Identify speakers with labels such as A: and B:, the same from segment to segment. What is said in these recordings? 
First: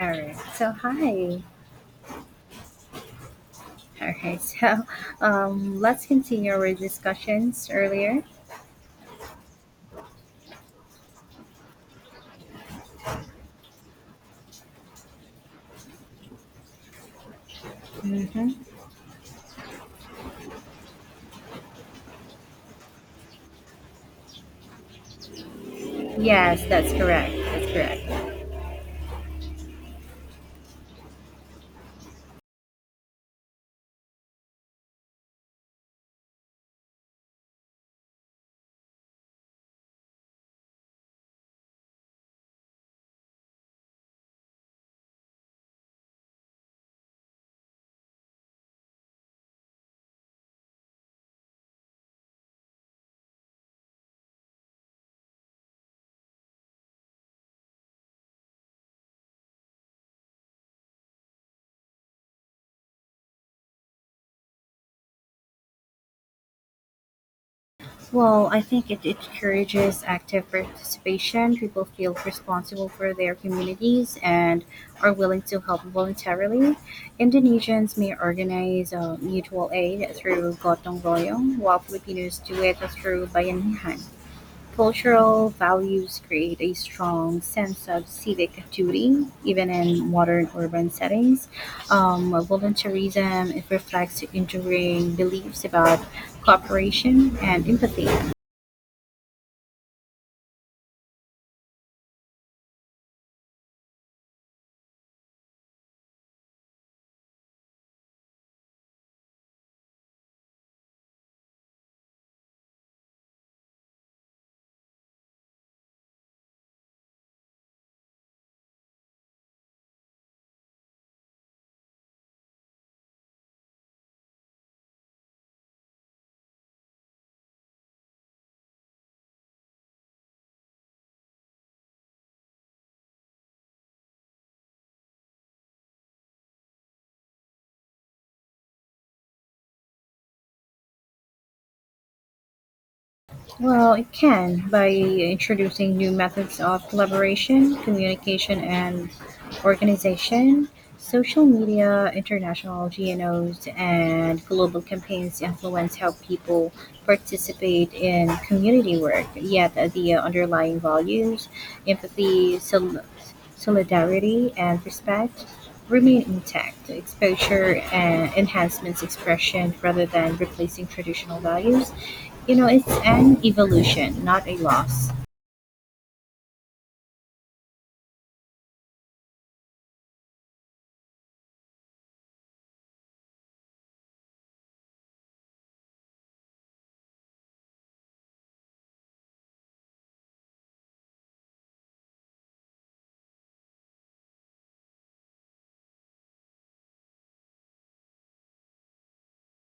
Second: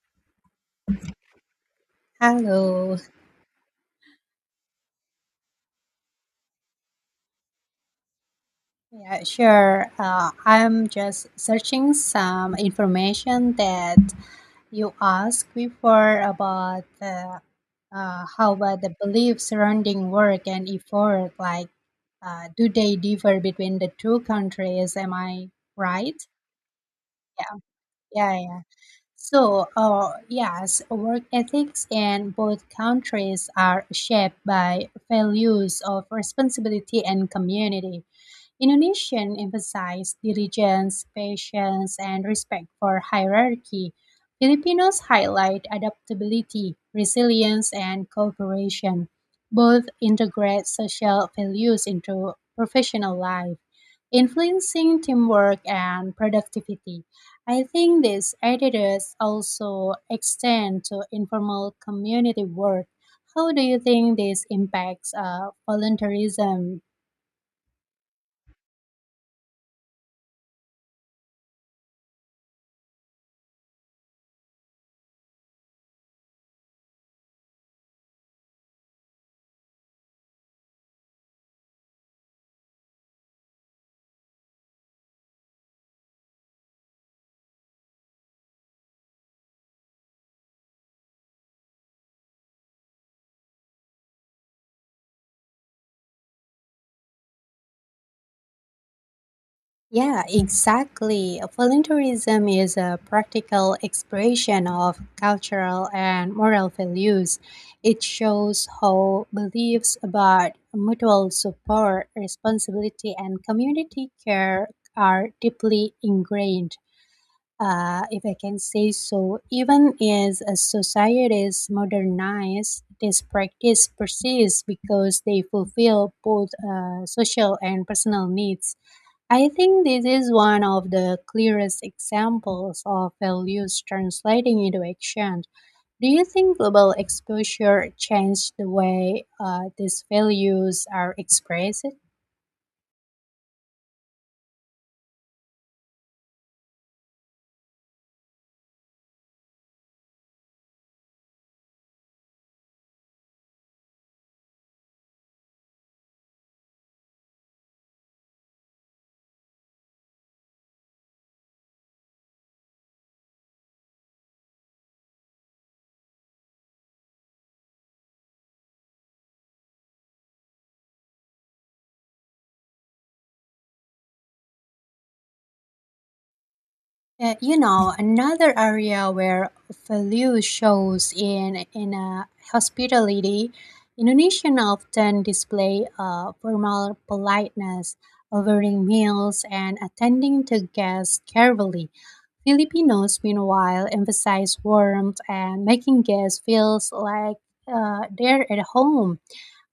A: All right. So hi.
B: Hello.
A: All right. So let's continue our discussions earlier.
B: Yeah, sure. I'm just searching some information that you asked before about how
A: Mm-hmm.
B: about the beliefs surrounding work and effort. Like, do they differ between the two countries? Am I right?
A: Yes, that's correct.
B: Yeah,
A: That's correct.
B: yeah, yeah. So, yes, work ethics in both countries are shaped by values of responsibility and community. Indonesian emphasize diligence, patience, and respect for hierarchy. Filipinos highlight adaptability, resilience, and cooperation. Both integrate social values into professional life, influencing teamwork and productivity. I think these attitudes also extend to informal community work. How do you think this impacts volunteerism?
A: Well, I think it encourages active participation. People feel responsible for their communities and are willing to help voluntarily. Indonesians may organize mutual aid through gotong royong, while Filipinos do it through bayanihan. Cultural values create a strong sense of civic duty, even in modern urban settings. Volunteerism it reflects enduring beliefs about cooperation and empathy.
B: Yeah, exactly. Voluntarism is a practical expression of cultural and moral values. It shows how beliefs about mutual support, responsibility, and community care are deeply ingrained. If I can say so, even as a society is modernized, this practice persists because they fulfill both social and personal needs. I think this is one of the clearest examples of values translating into action. Do you think global exposure changed the way these values are expressed?
A: Well, it can by introducing new methods of collaboration, communication, and organization. Social media, international GNOs, and global campaigns influence how people participate in community work, yet the underlying values, empathy, solidarity, and respect remain intact. Exposure and enhancements expression rather than replacing traditional values. You know, it's an evolution, not a loss.
B: Another area where value shows in a hospitality, Indonesian often display a formal politeness, offering meals and attending to guests carefully. Filipinos, meanwhile, emphasize warmth and making guests feel like they're at home,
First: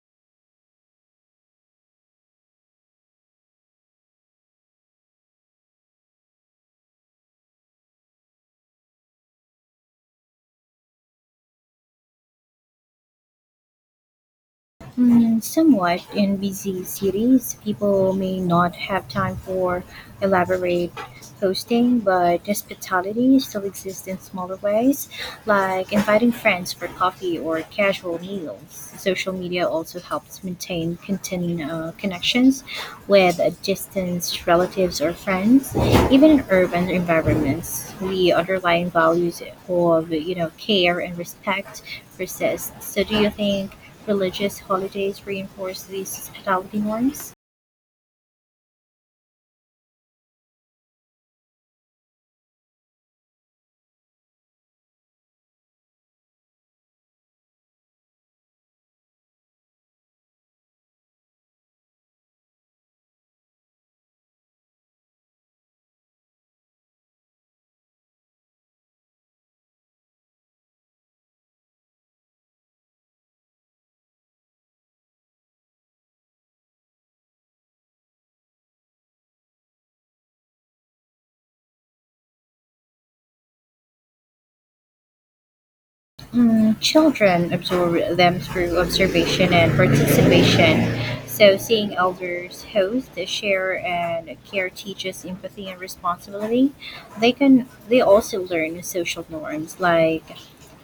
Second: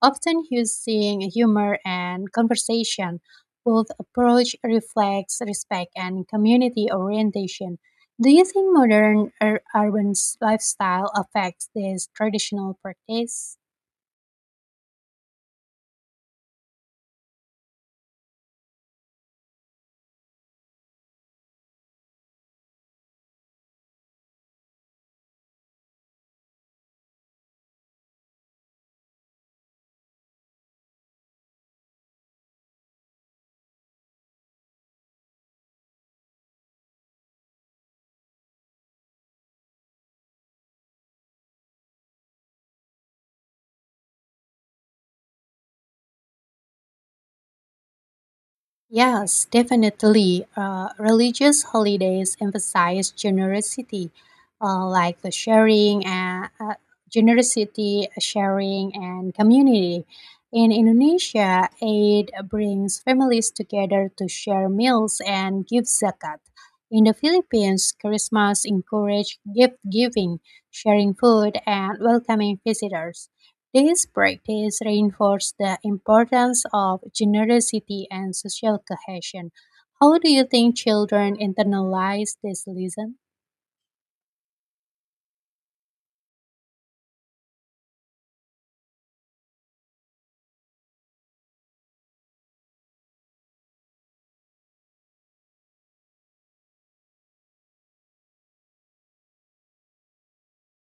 B: often using humor and conversation. Both approach reflects respect and community orientation. Do you think modern urban lifestyle affects this traditional practice?
A: Mm, somewhat in busy cities, people may not have time for elaborate hosting, but hospitality still exists in smaller ways, like inviting friends for coffee or casual meals. Social media also helps maintain connections with distant relatives or friends. Even in urban environments, the underlying values of care and respect persists. So do you think religious holidays reinforce these hospitality norms?
B: Yes, definitely. Religious holidays emphasize generosity, like the sharing and generosity, sharing, and community. In Indonesia, Eid brings families together to share meals and give zakat. In the Philippines, Christmas encourages gift giving, sharing food, and welcoming visitors. This practice reinforces the importance of generosity and social cohesion. How do you think children internalize this lesson?
A: Mm, children absorb them through observation and participation. So, seeing elders host, share, and care teaches empathy and responsibility. They also learn social norms like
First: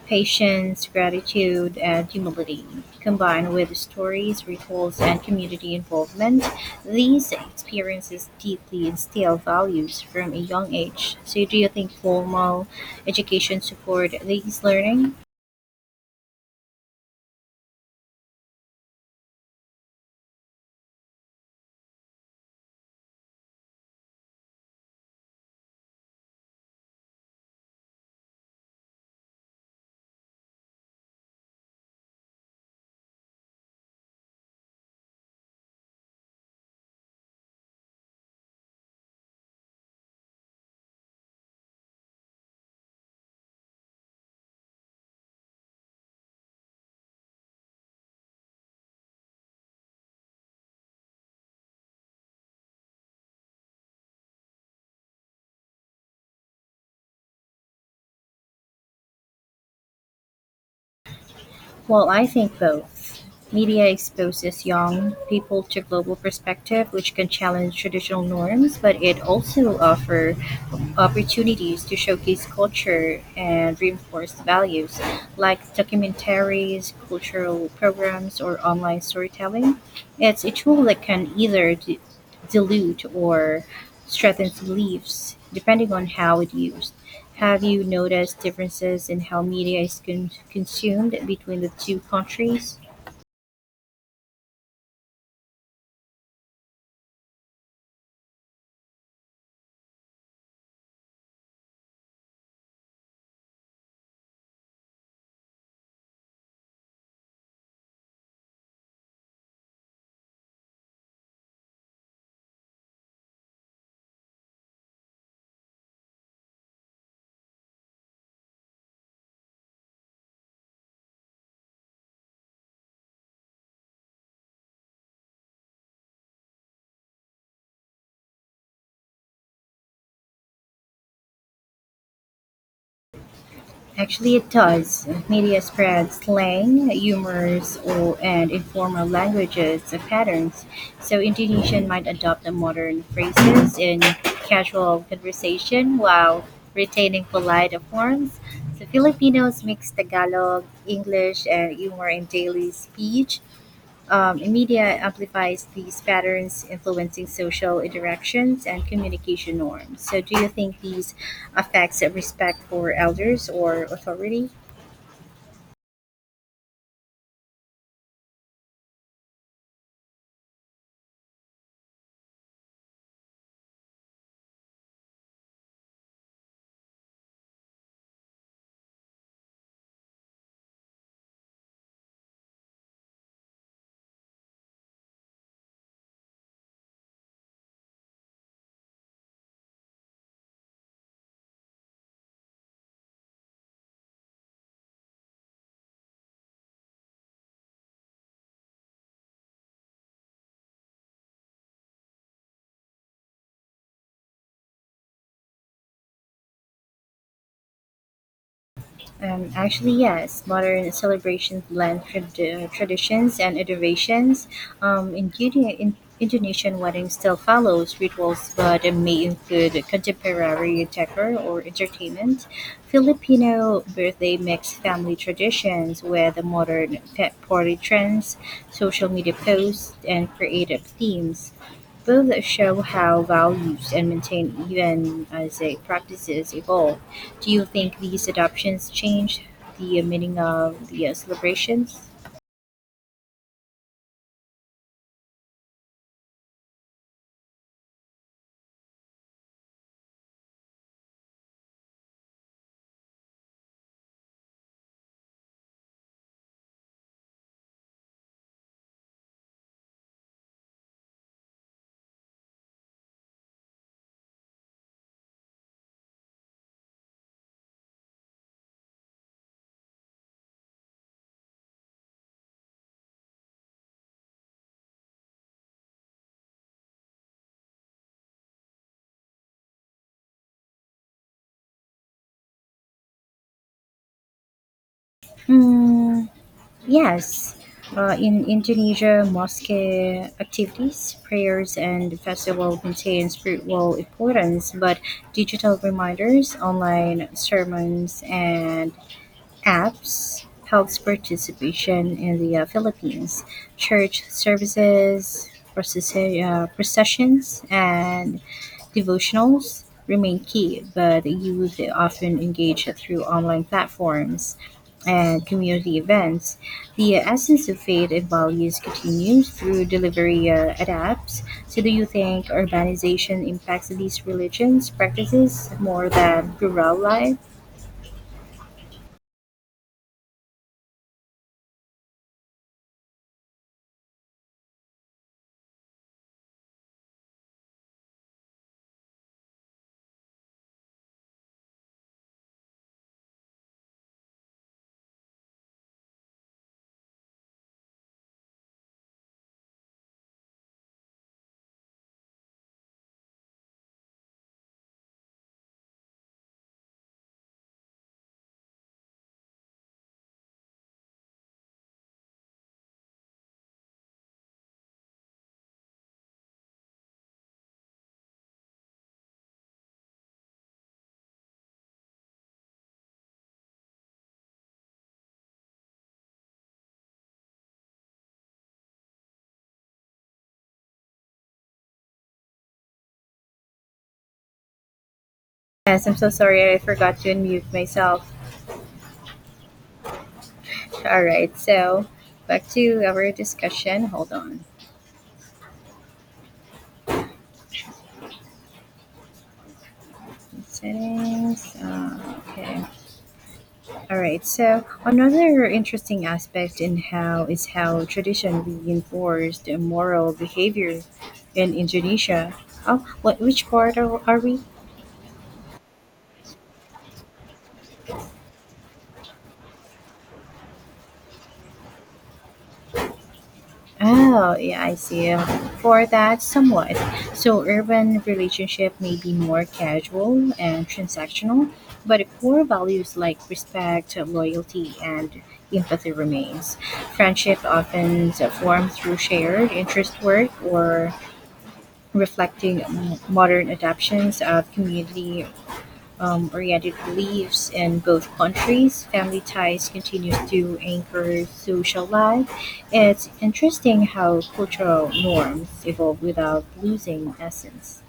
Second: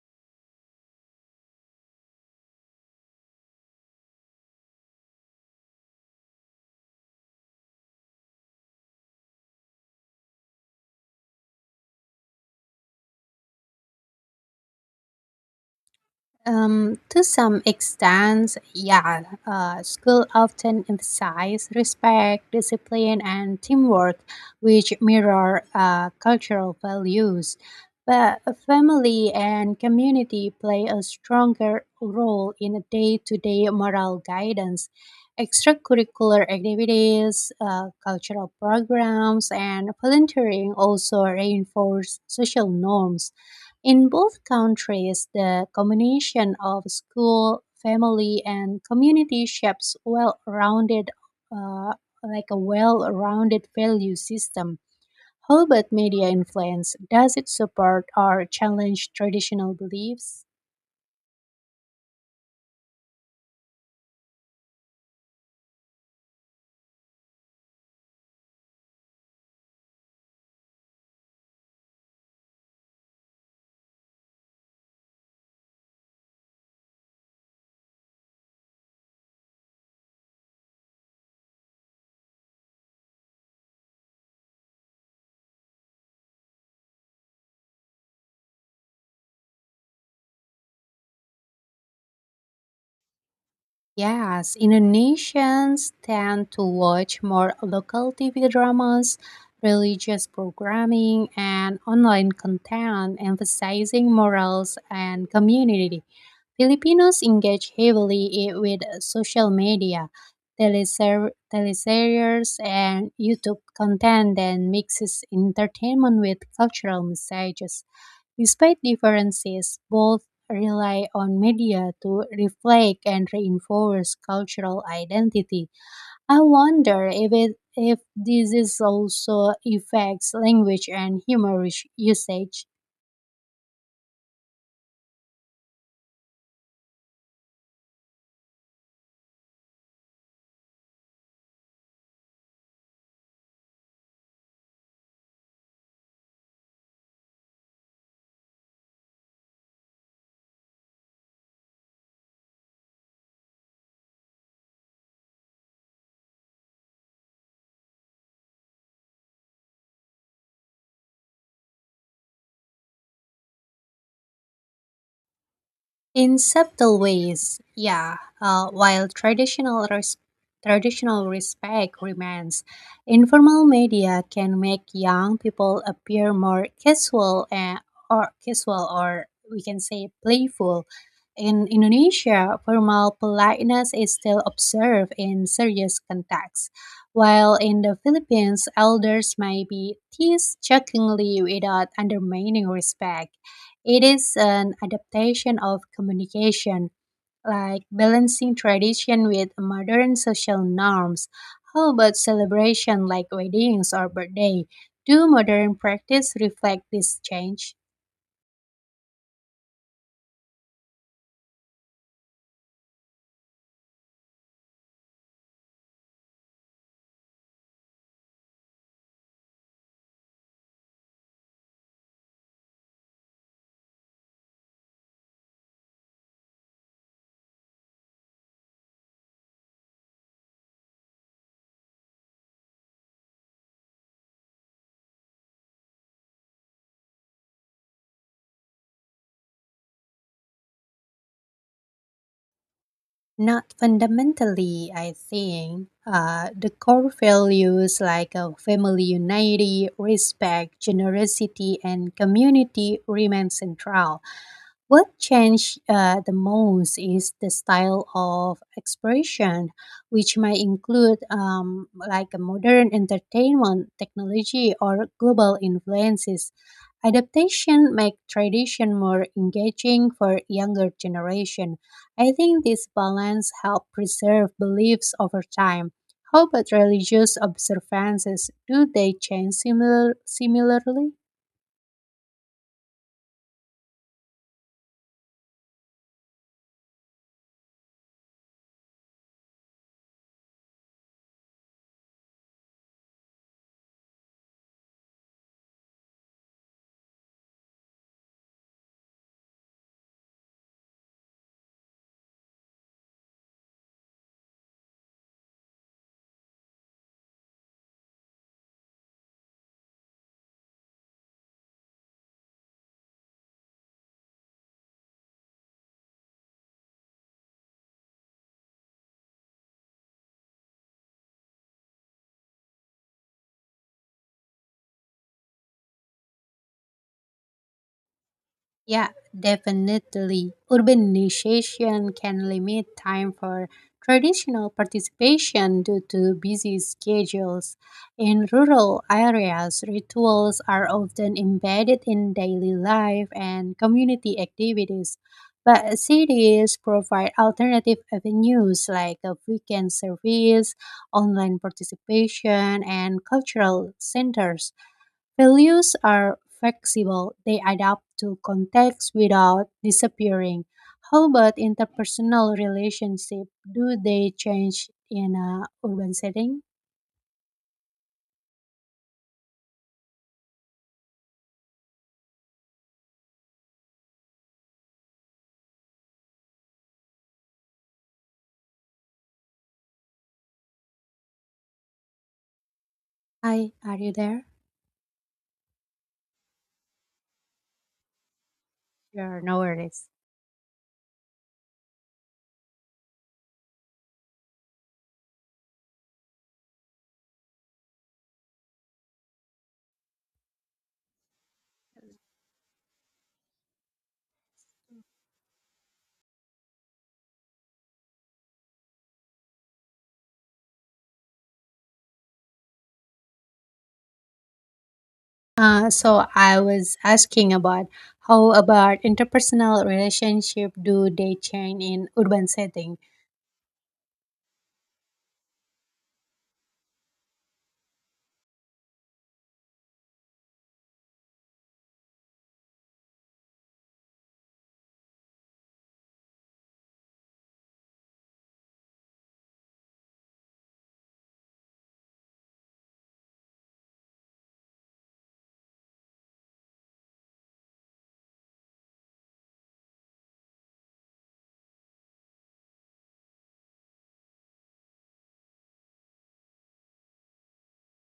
A: patience, gratitude, and humility. Combined with stories, rituals, and community involvement, these experiences deeply instill values from a young age. So, do you think formal education support these learning?
B: To some extent, yeah, school often emphasize respect, discipline, and teamwork, which mirror cultural values. But family and community play a stronger role in day to day moral guidance. Extracurricular activities, cultural programs, and volunteering also reinforce social norms in both countries. The combination of school, family, and community shapes well-rounded, uh, like a well-rounded value system. How about media influence? Does it support or challenge traditional beliefs?
A: Well, I think both. Media exposes young people to global perspective, which can challenge traditional norms, but it also offer opportunities to showcase culture and reinforce values, like documentaries, cultural programs, or online storytelling. It's a tool that can either dilute or strengthens beliefs, depending on how it's used. Have you noticed differences in how media is consumed between the two countries?
B: Yes, Indonesians tend to watch more local TV dramas, religious programming, and online content emphasizing morals and community. Filipinos engage heavily with social media, teleseries, and YouTube content that mixes entertainment with cultural messages. Despite differences, both rely on media to reflect and reinforce cultural identity. I wonder if this is also affects language and humor usage.
A: Actually, it does. Media spreads slang, humors, or, and informal languages patterns. So, Indonesian might adopt the modern phrases in casual conversation while retaining polite forms. So, Filipinos mix Tagalog, English, and humor in daily speech. Media amplifies these patterns, influencing social interactions and communication norms. So, do you think these affects respect for elders or authority?
B: In subtle ways, yeah. While traditional respect remains, informal media can make young people appear more casual or casual or we can say playful. In Indonesia, formal politeness is still observed in serious contexts, while in the Philippines, elders may be teased jokingly without undermining respect. It is an adaptation of communication, like balancing tradition with modern social norms. How about celebration like weddings or birthday? Do modern practice reflect this change?
A: Actually, yes. Modern celebrations blend traditions and innovations. In Indonesian weddings still follows rituals, but it may include contemporary decor or entertainment. Filipino birthday mix family traditions with the modern pet party trends, social media posts, and creative themes. Both show how values and maintain even as a practices evolve. Do you think these adoptions changed the meaning of the celebrations?
B: Not fundamentally, I think. The core values like family unity, respect, generosity, and community remain central. What changed the most is the style of expression, which might include like a modern entertainment technology or global influences. Adaptation make tradition more engaging for younger generation. I think this balance help preserve beliefs over time. How about religious observances? Do they change similarly?
A: Mm, yes. In Indonesia, mosque activities, prayers, and festival maintain spiritual importance, but digital reminders, online sermons, and apps helps participation in the Philippines church services, processions, and devotionals remain key, but youth often engage through online platforms and community events. The essence of faith and values continues through delivery adapts. So, do you think urbanization impacts these religions practices more than rural life?
B: Yeah, definitely. Urbanization can limit time for traditional participation due to busy schedules. In rural areas, rituals are often embedded in daily life and community activities. But cities provide alternative avenues like a weekend service, online participation, and cultural centers. Values are flexible, they adapt to context without disappearing. How about interpersonal relationship? Do they change in a urban setting? Hi, are you there?
A: Yes, I'm so sorry I forgot to unmute myself.
B: Sure, no worries.
A: All right, so back to our discussion. Hold on. Settings. Okay. All right. So another interesting aspect in how is how tradition reinforced moral behavior in Indonesia. Oh, what? Which part are we?
B: So I was asking about how about interpersonal relationship, do they change in urban setting?
A: Oh, yeah, I see. For that, somewhat. So, urban relationship may be more casual and transactional, but the core values like respect, loyalty, and empathy remains. Friendship often forms through shared interest work or reflecting modern adaptations of community oriented beliefs in both countries. Family ties continue to anchor social life. It's interesting how cultural norms evolve without losing essence.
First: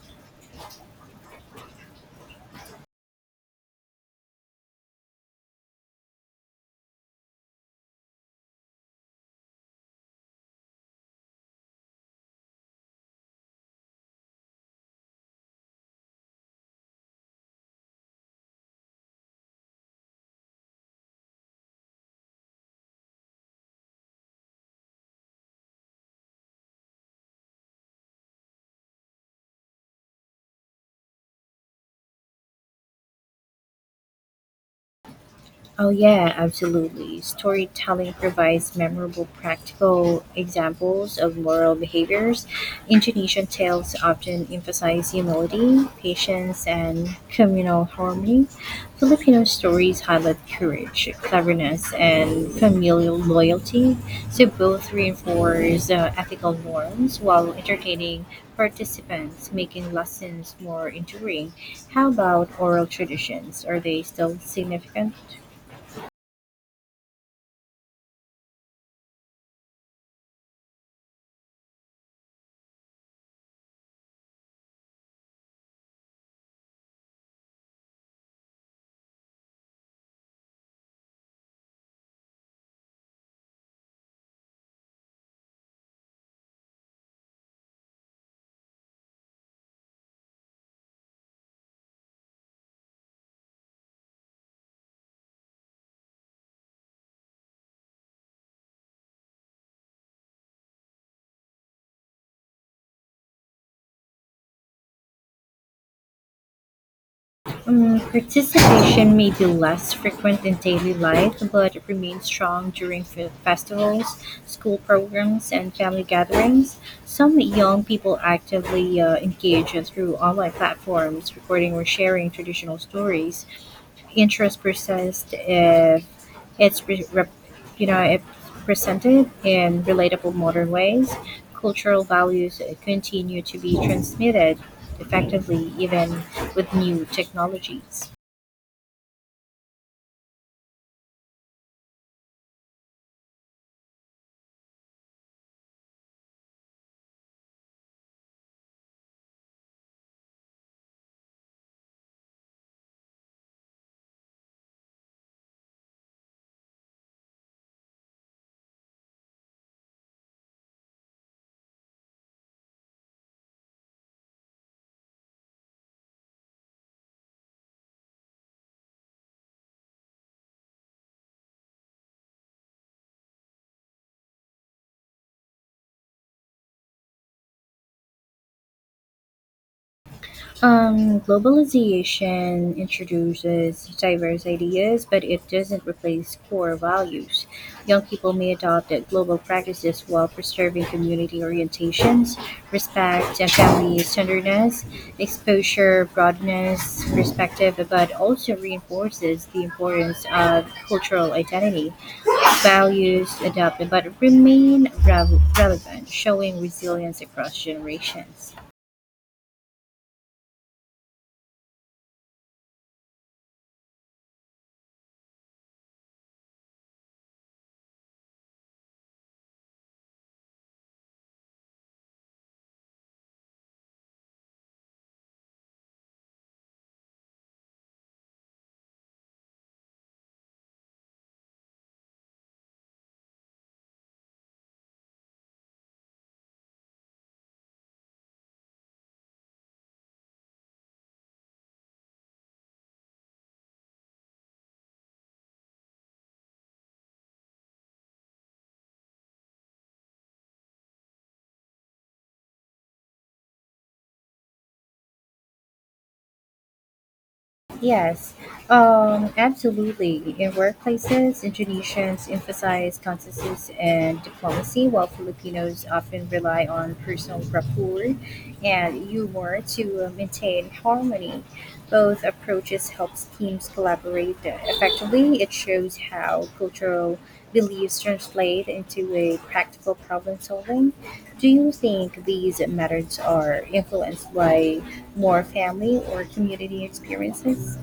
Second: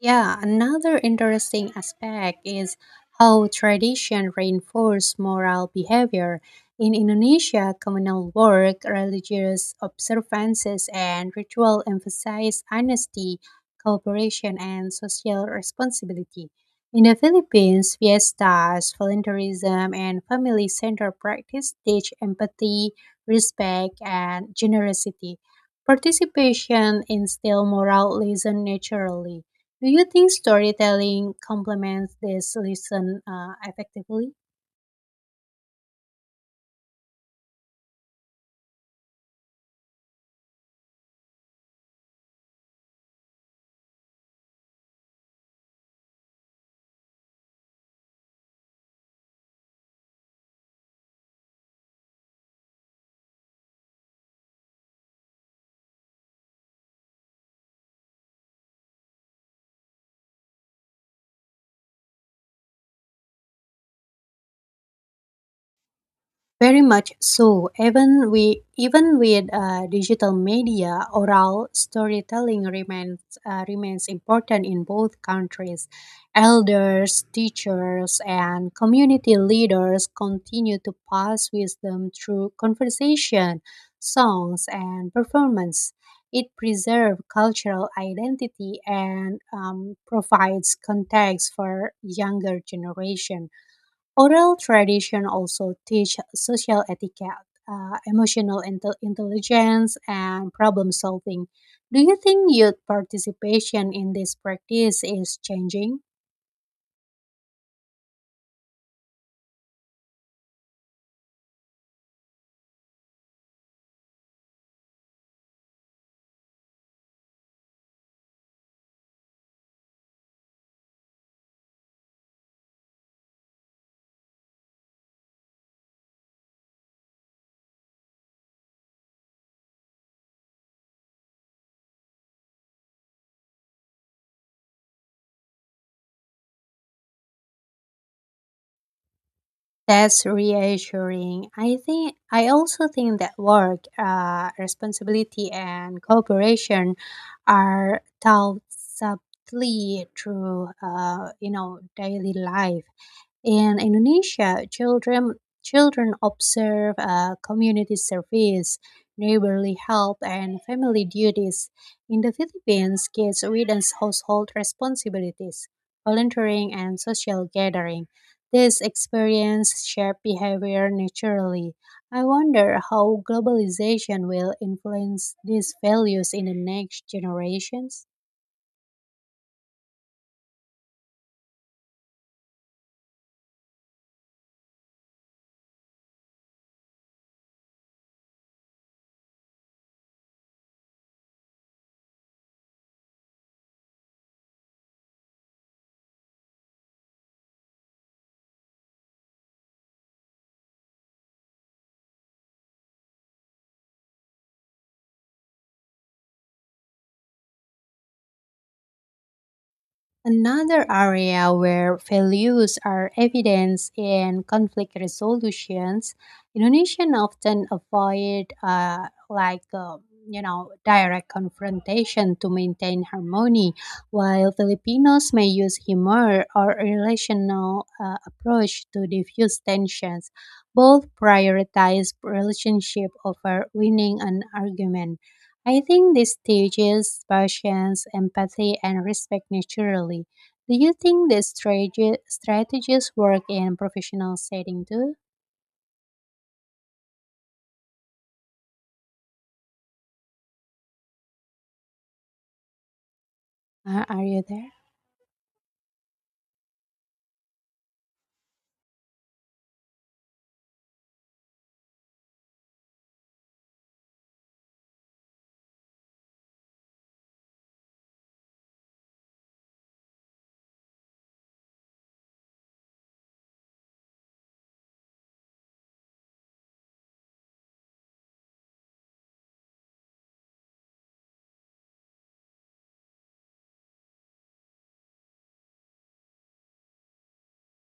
B: Yeah, another interesting aspect is how tradition reinforces moral behavior. In Indonesia, communal work, religious observances, and ritual emphasize honesty, cooperation, and social responsibility. In the Philippines, fiestas, volunteerism, and family centered practice teach empathy, respect, and generosity. Participation instills moral lessons naturally. Do you think storytelling complements this listen effectively?
A: Oh, yeah, absolutely. Storytelling provides memorable practical examples of moral behaviors. Indonesian tales often emphasize humility, patience, and communal harmony. Filipino stories highlight courage, cleverness, and familial loyalty. So both reinforce ethical norms while entertaining participants, making lessons more enduring. How about oral traditions? Are they still significant?
B: Very much so. Even with digital media, oral storytelling remains important in both countries. Elders, teachers, and community leaders continue to pass wisdom through conversation, songs, and performance. It preserves cultural identity and provides context for younger generation. Oral tradition also teach social etiquette, emotional intelligence, and problem solving. Do you think youth participation in this practice is changing?
A: Participation may be less frequent in daily life, but it remains strong during festivals, school programs, and family gatherings. Some young people actively engage through online platforms, recording or sharing traditional stories interest persists if it's re- rep- you know if presented in relatable modern ways cultural values continue to be transmitted effectively even with new technologies.
B: That's reassuring. I also think that work, responsibility, and cooperation are taught subtly through, daily life. In Indonesia, children observe community service, neighborly help, and family duties. In the Philippines, kids witness household responsibilities, volunteering, and social gathering. These experience shape behavior naturally. I wonder how globalization will influence these values in the next generations.
A: Globalization introduces diverse ideas, but it doesn't replace core values. Young people may adopt global practices while preserving community orientations, respect, and family tenderness. Exposure broadens perspective, but also reinforces the importance of cultural identity. Values adopted but remain relevant, showing resilience across generations.
B: Another area where values are evidence in conflict resolutions, Indonesians often avoid like direct confrontation to maintain harmony, while Filipinos may use humor or relational approach to diffuse tensions. Both prioritize relationship over winning an argument. I think these teaches patience, empathy, and respect naturally. Do you think these strategies work in professional setting too? Are you there?
A: Yes, absolutely. In workplaces, Indonesians emphasize consensus and diplomacy, while Filipinos often rely on personal rapport and humor to maintain harmony. Both approaches helps teams collaborate effectively. It shows how cultural beliefs translate into a practical problem solving. Do you think these methods are influenced by more family or community experiences?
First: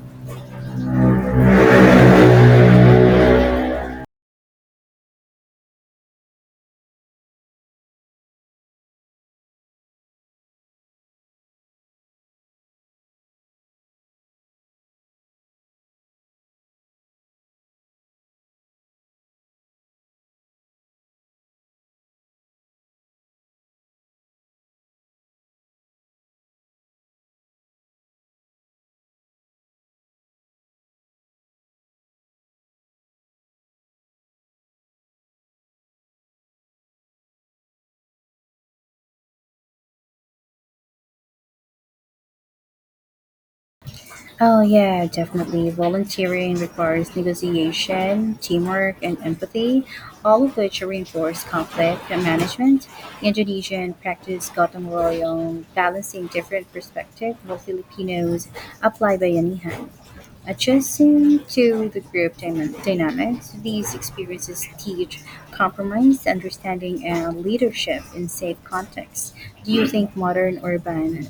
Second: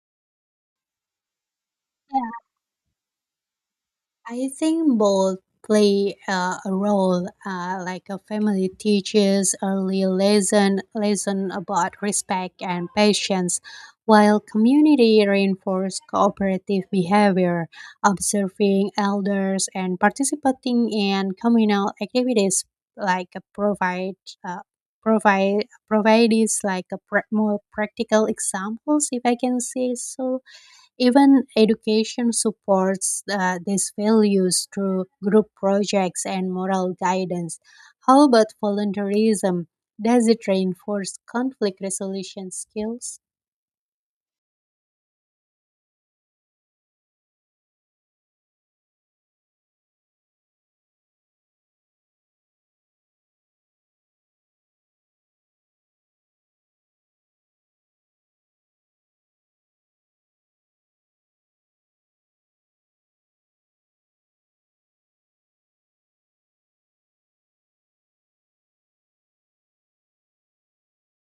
B: I think both play a role. Like a family teaches early lesson about respect and patience, while community reinforces cooperative behavior, observing elders and participating in communal activities like provide. Uh, provide is like a more practical examples, if I can say so. Even education supports these values through group projects and moral guidance. How about volunteerism? Does it reinforce conflict resolution skills?
A: Oh, yeah, definitely. Volunteering requires negotiation, teamwork, and empathy, all of which reinforce conflict management. Indonesian practice gotong royong, balancing different perspectives, while Filipinos apply bayanihan. Adjusting to the group dynamics, these experiences teach compromise, understanding, and leadership in safe contexts. Do you think modern urban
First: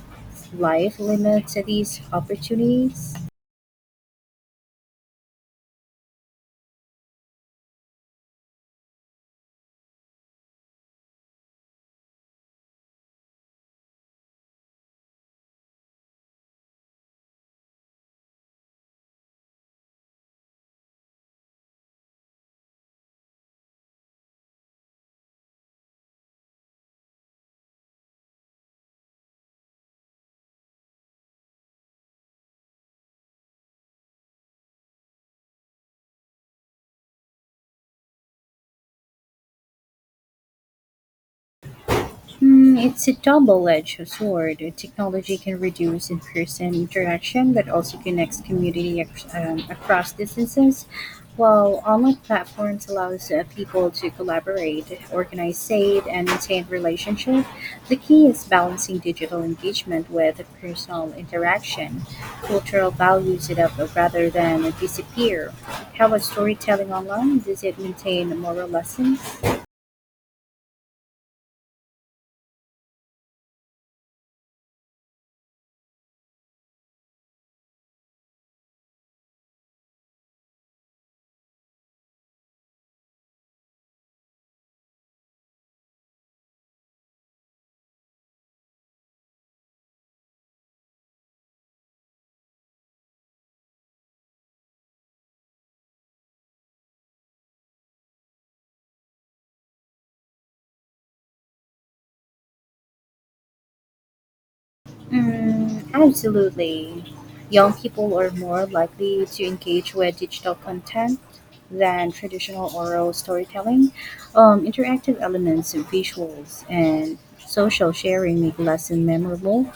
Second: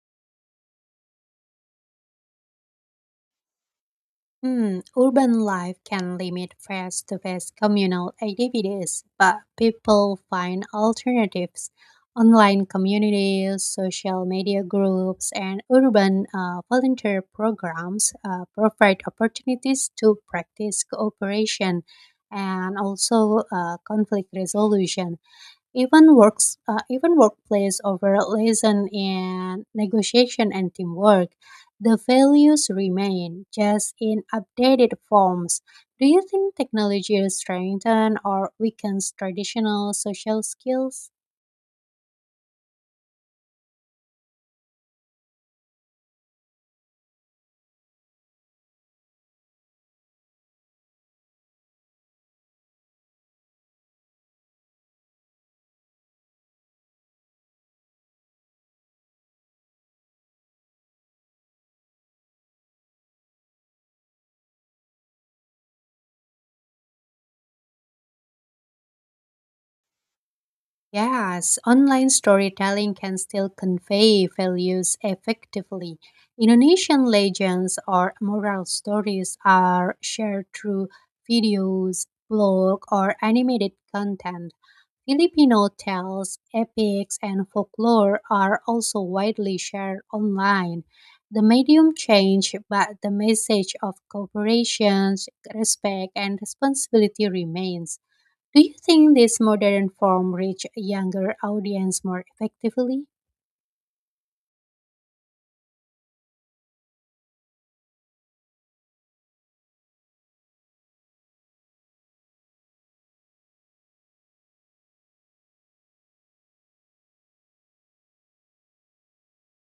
A: life limits these opportunities?
B: Urban life can limit face-to-face communal activities, but people find alternatives. Online communities, social media groups, and urban volunteer programs provide opportunities to practice cooperation and also conflict resolution. Even workplace overall lesson in negotiation and teamwork, the values remain just in updated forms. Do you think technology strengthens or weakens traditional social skills?
A: Hmm, it's a double-edged sword. Technology can reduce in-person interaction, but also connects community across distances, while online platforms allows people to collaborate, organize, save, and maintain relationships. The key is balancing digital engagement with personal interaction. Cultural values it up rather than disappear. How about storytelling online? Does it maintain moral lessons?
B: Yes, online storytelling can still convey values effectively. Indonesian legends or moral stories are shared through videos, blog, or animated content. Filipino tales, epics, and folklore are also widely shared online. The medium changed, but the message of cooperation, respect, and responsibility remains. Do you think this modern form reach a younger audience more effectively?
A: Mm, absolutely. Young people are more likely to engage with digital content than traditional oral storytelling. Interactive elements, visuals, and social sharing make lessons memorable.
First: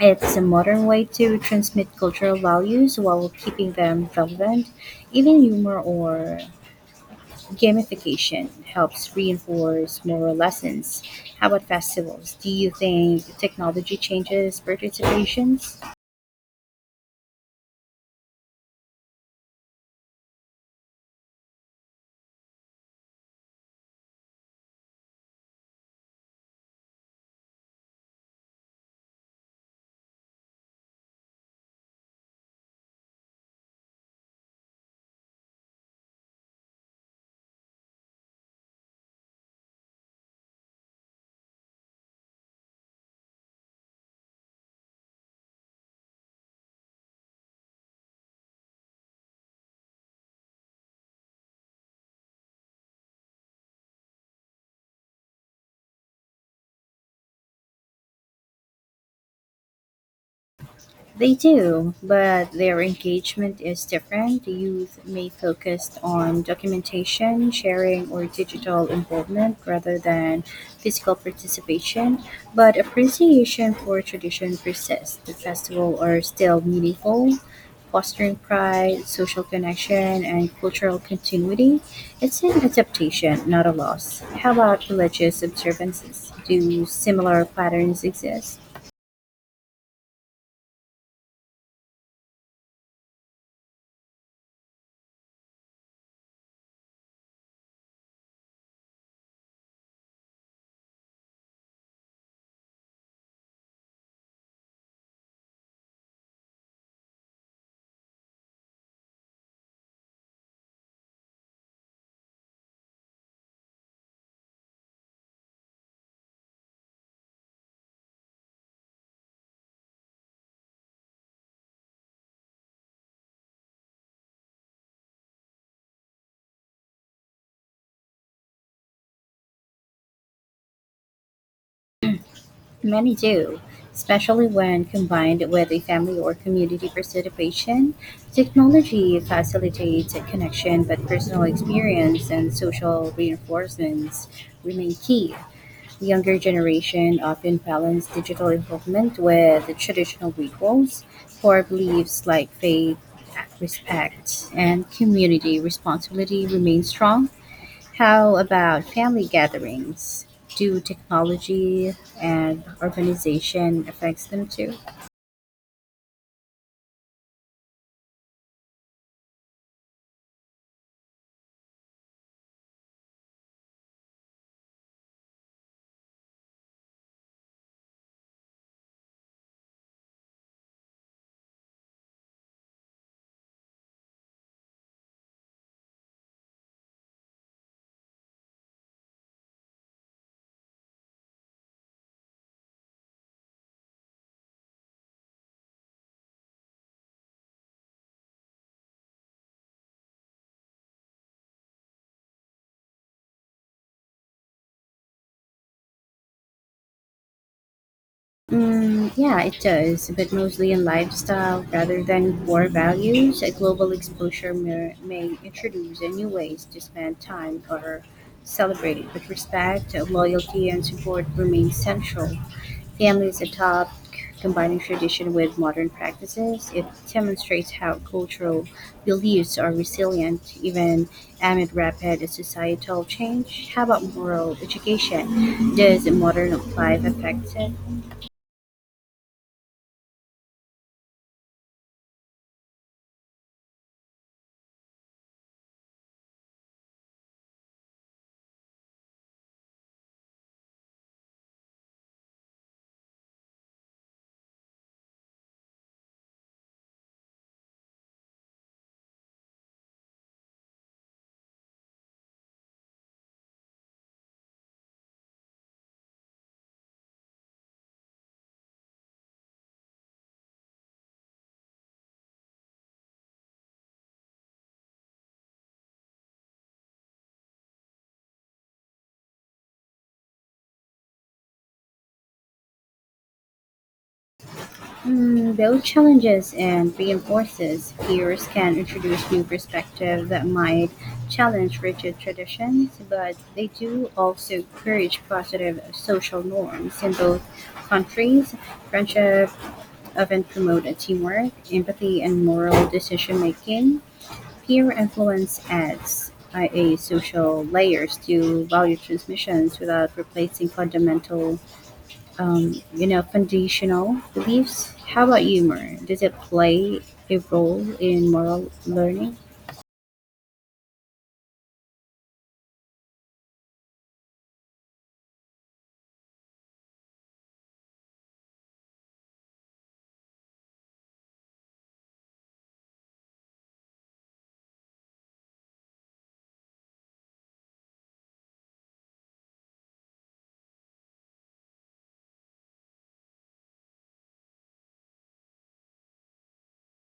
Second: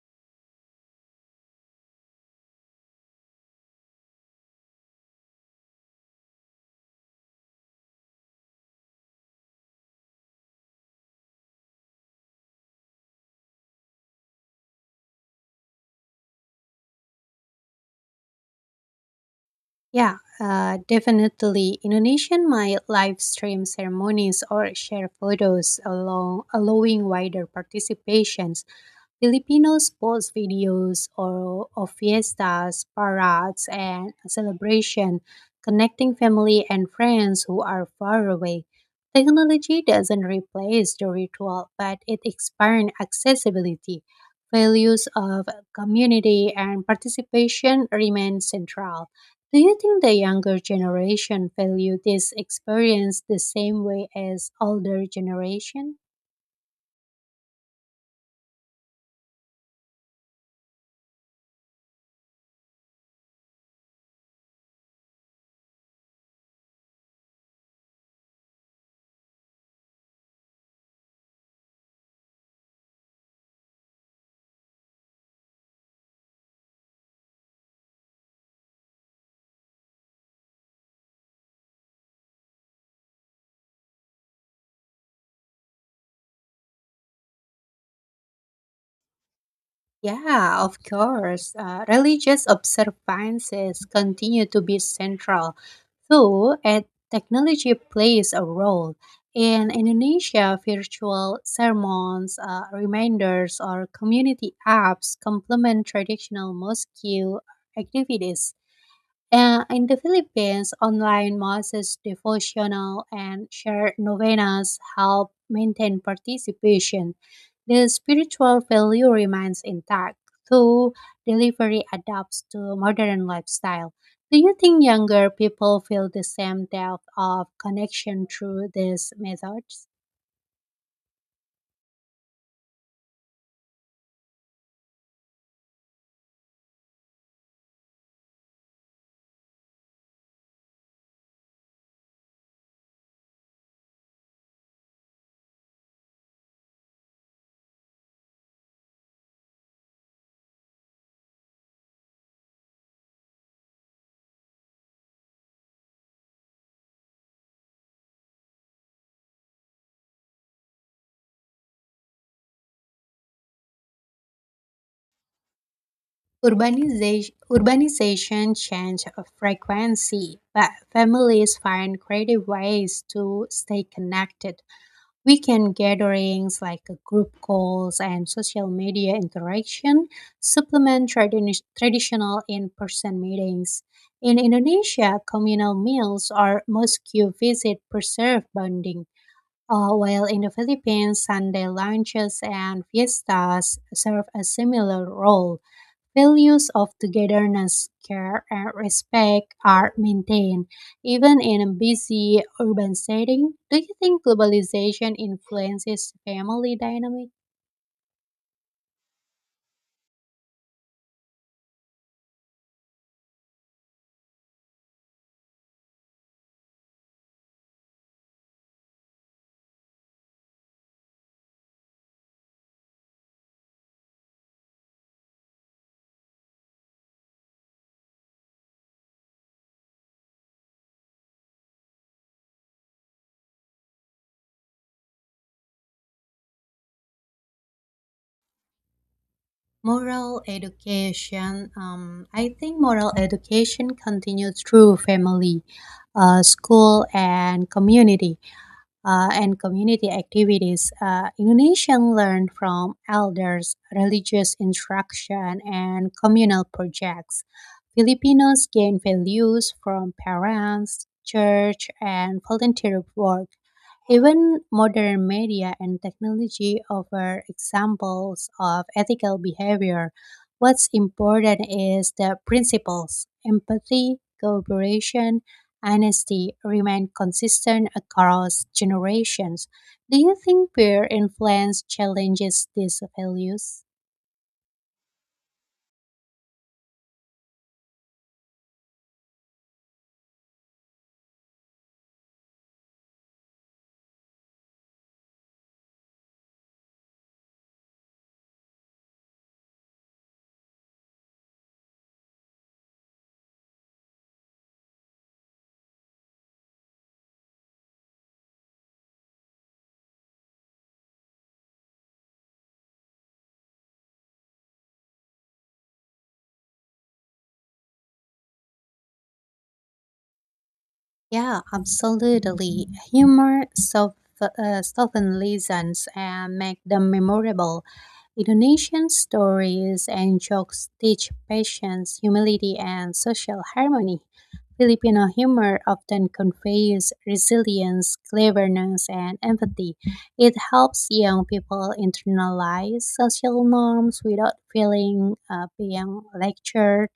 A: It's a modern way to transmit cultural values while keeping them relevant. Even humor or gamification helps reinforce moral lessons. How about festivals? Do you think technology changes participations?
B: Yeah, definitely. Indonesian might live stream ceremonies or share photos along allowing wider participation. Filipinos post videos or of fiestas, parades, and celebration, connecting family and friends who are far away. Technology doesn't replace the ritual, but it expands accessibility. Values of community and participation remain central. Do you think the younger generation value this experience the same way as older generation?
A: They do, but their engagement is different. The youth may focus on documentation, sharing, or digital involvement rather than physical participation, but appreciation for tradition persists. The festivals are still meaningful, fostering pride, social connection, and cultural continuity. It's an adaptation, not a loss. How about religious observances? Do similar patterns exist?
B: Yeah, of course. Religious observances continue to be central, though and technology plays a role. In Indonesia, virtual sermons, reminders, or community apps complement traditional mosque activities. In the Philippines, online masses, devotional, and shared novenas help maintain participation. The spiritual value remains intact, though delivery adapts to modern lifestyle. Do you think younger people feel the same depth of connection through these methods?
A: Many do, especially when combined with a family or community participation. Technology facilitates a connection, but personal experience and social reinforcements remain key. The younger generation often balance digital involvement with the traditional rituals, core beliefs like faith, respect, and community responsibility remain strong. How about family gatherings? Do technology and urbanization affects them too?
B: Urbanization changed frequency, but families find creative ways to stay connected. Weekend gatherings like group calls and social media interaction supplement traditional in-person meetings. In Indonesia, communal meals or mosque visit preserve bonding, while in the Philippines, Sunday lunches and fiestas serve a similar role. Values of togetherness, care, and respect are maintained, even in a busy urban setting. Do you think globalization influences family dynamic?
A: Mm, yeah, it does, but mostly in lifestyle rather than core values. A global exposure may introduce a new ways to spend time or celebrate, but respect, loyalty, and support remain central. Families adopt, combining tradition with modern practices. It demonstrates how cultural beliefs are resilient even amid rapid societal change. How about moral education? Does modern life affect it?
B: Moral education. I think moral education continues through family, school, and community, and community activities. Indonesians learn from elders, religious instruction, and communal projects. Filipinos gain values from parents, church, and volunteer work. Even modern media and technology offer examples of ethical behavior. What's important is the principles empathy, cooperation, honesty remain consistent across generations. Do you think peer influence challenges these values?
A: Mm, both challenges and reinforces. Peers can introduce new perspectives that might challenge rigid traditions, but they do also encourage positive social norms. In both countries, friendship often promote a teamwork, empathy, and moral decision making. Peer influence adds a social layers to value transmissions without replacing fundamental foundational beliefs. How about humor? Does it play a role in moral learning?
B: Yeah, absolutely. Humor soften lessons and make them memorable. Indonesian stories and jokes teach patience, humility, and social harmony. Filipino humor often conveys resilience, cleverness, and empathy. It helps young people internalize social norms without feeling being lectured,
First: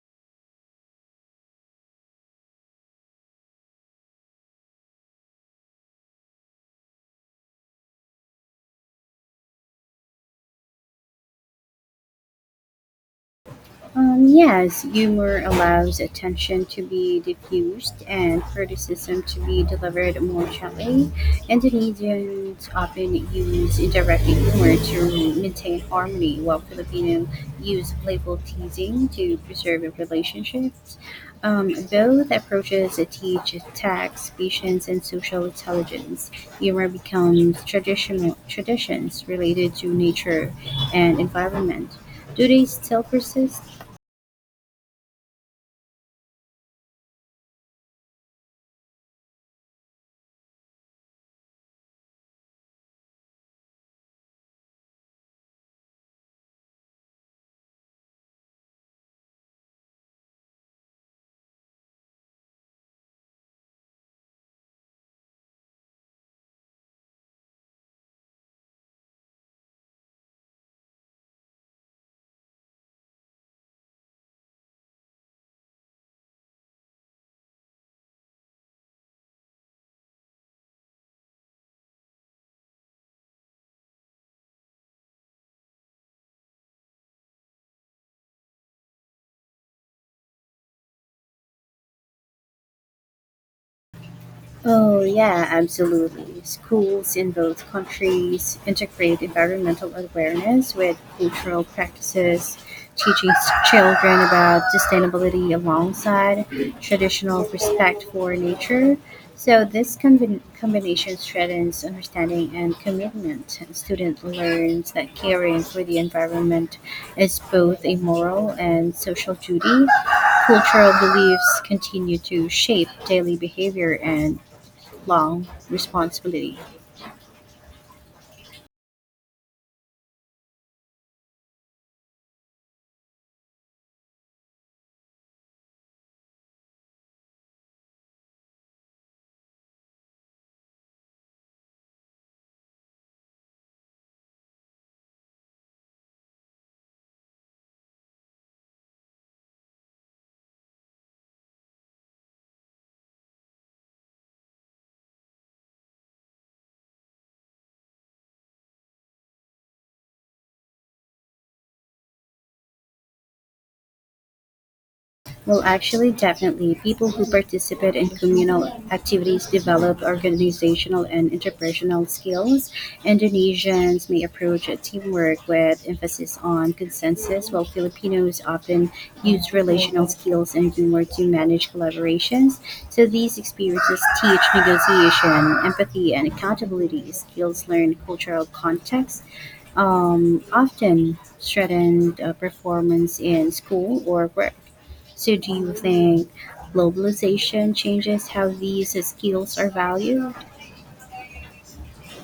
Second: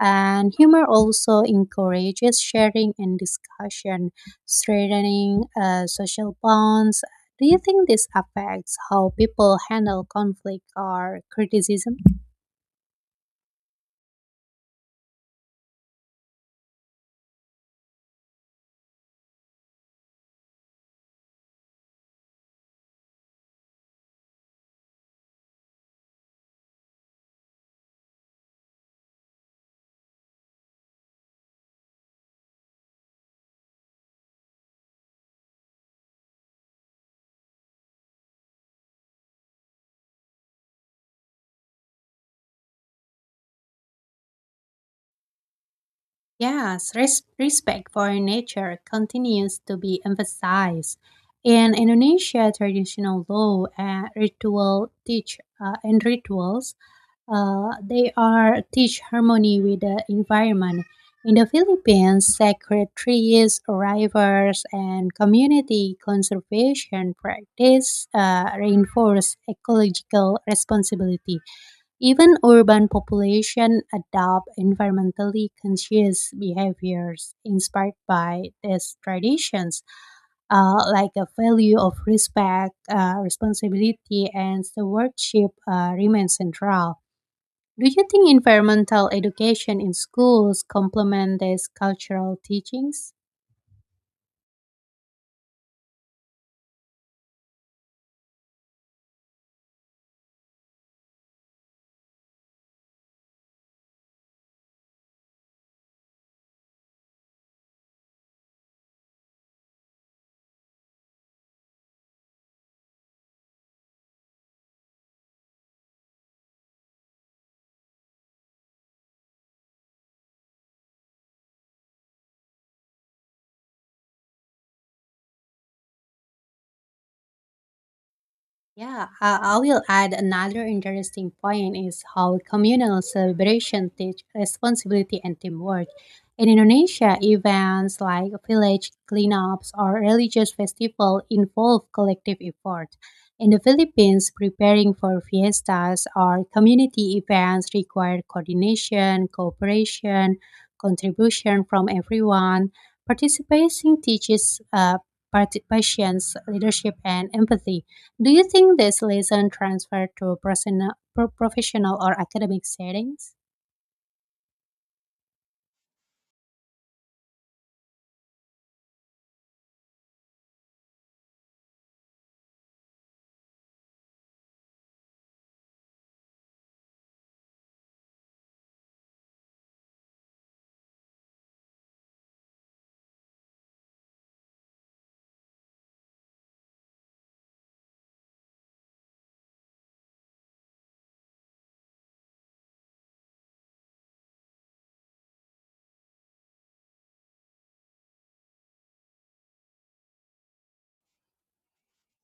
B: and humor also encourages sharing and discussion, strengthening social bonds. Do you think this affects how people handle conflict or criticism?
A: Yes, humor allows attention to be diffused and criticism to be delivered more gently. Indonesians often use indirect humor to maintain harmony, while Filipinos use playful teasing to preserve relationships. Both approaches teach tact, patience, and social intelligence. Humor becomes traditional traditions related to nature and environment. Do they still persist?
B: Yes, respect for nature continues to be emphasized. In Indonesia, traditional law and ritual teach and rituals. They are teach harmony with the environment. In the Philippines, sacred trees, rivers, and community conservation practice reinforce ecological responsibility. Even urban population adopt environmentally conscious behaviors inspired by these traditions, like a value of respect, responsibility, and stewardship remain central. Do you think environmental education in schools complement these cultural teachings?
A: Oh, yeah, absolutely. Schools in both countries integrate environmental awareness with cultural practices, teaching children about sustainability alongside traditional respect for nature. So, this combination strengthens understanding and commitment. A student learns that caring for the environment is both a moral and social duty cultural beliefs continue to shape daily behavior and lifelong responsibility.
B: Yeah, I will add another interesting point is how communal celebration teach responsibility and teamwork. In Indonesia, events like village cleanups or religious festival involve collective effort. In the Philippines, preparing for fiestas or community events require coordination, cooperation, contribution from everyone. Participating teaches patience, leadership, and empathy. Do you think this lesson transferred to personal, professional or academic settings?
A: Well, actually, definitely. People who participate in communal activities develop organizational and interpersonal skills. Indonesians may approach teamwork with emphasis on consensus, while Filipinos often use relational skills and humor to manage collaborations. So these experiences teach negotiation, empathy, and accountability skills learned cultural context often strengthened performance in school or work. So, do you think globalization changes how these skills are valued?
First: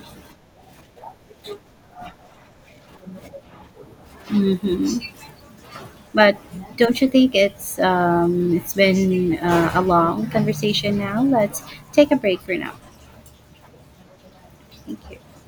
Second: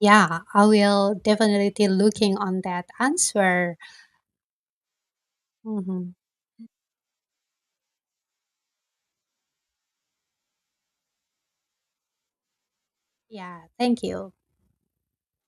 B: Yeah, I will definitely looking on that answer.
A: Hmm.
B: Mhm.
A: But don't you think it's been a long conversation now? Let's take a break for now.
B: Yeah, thank you.
A: Thank you.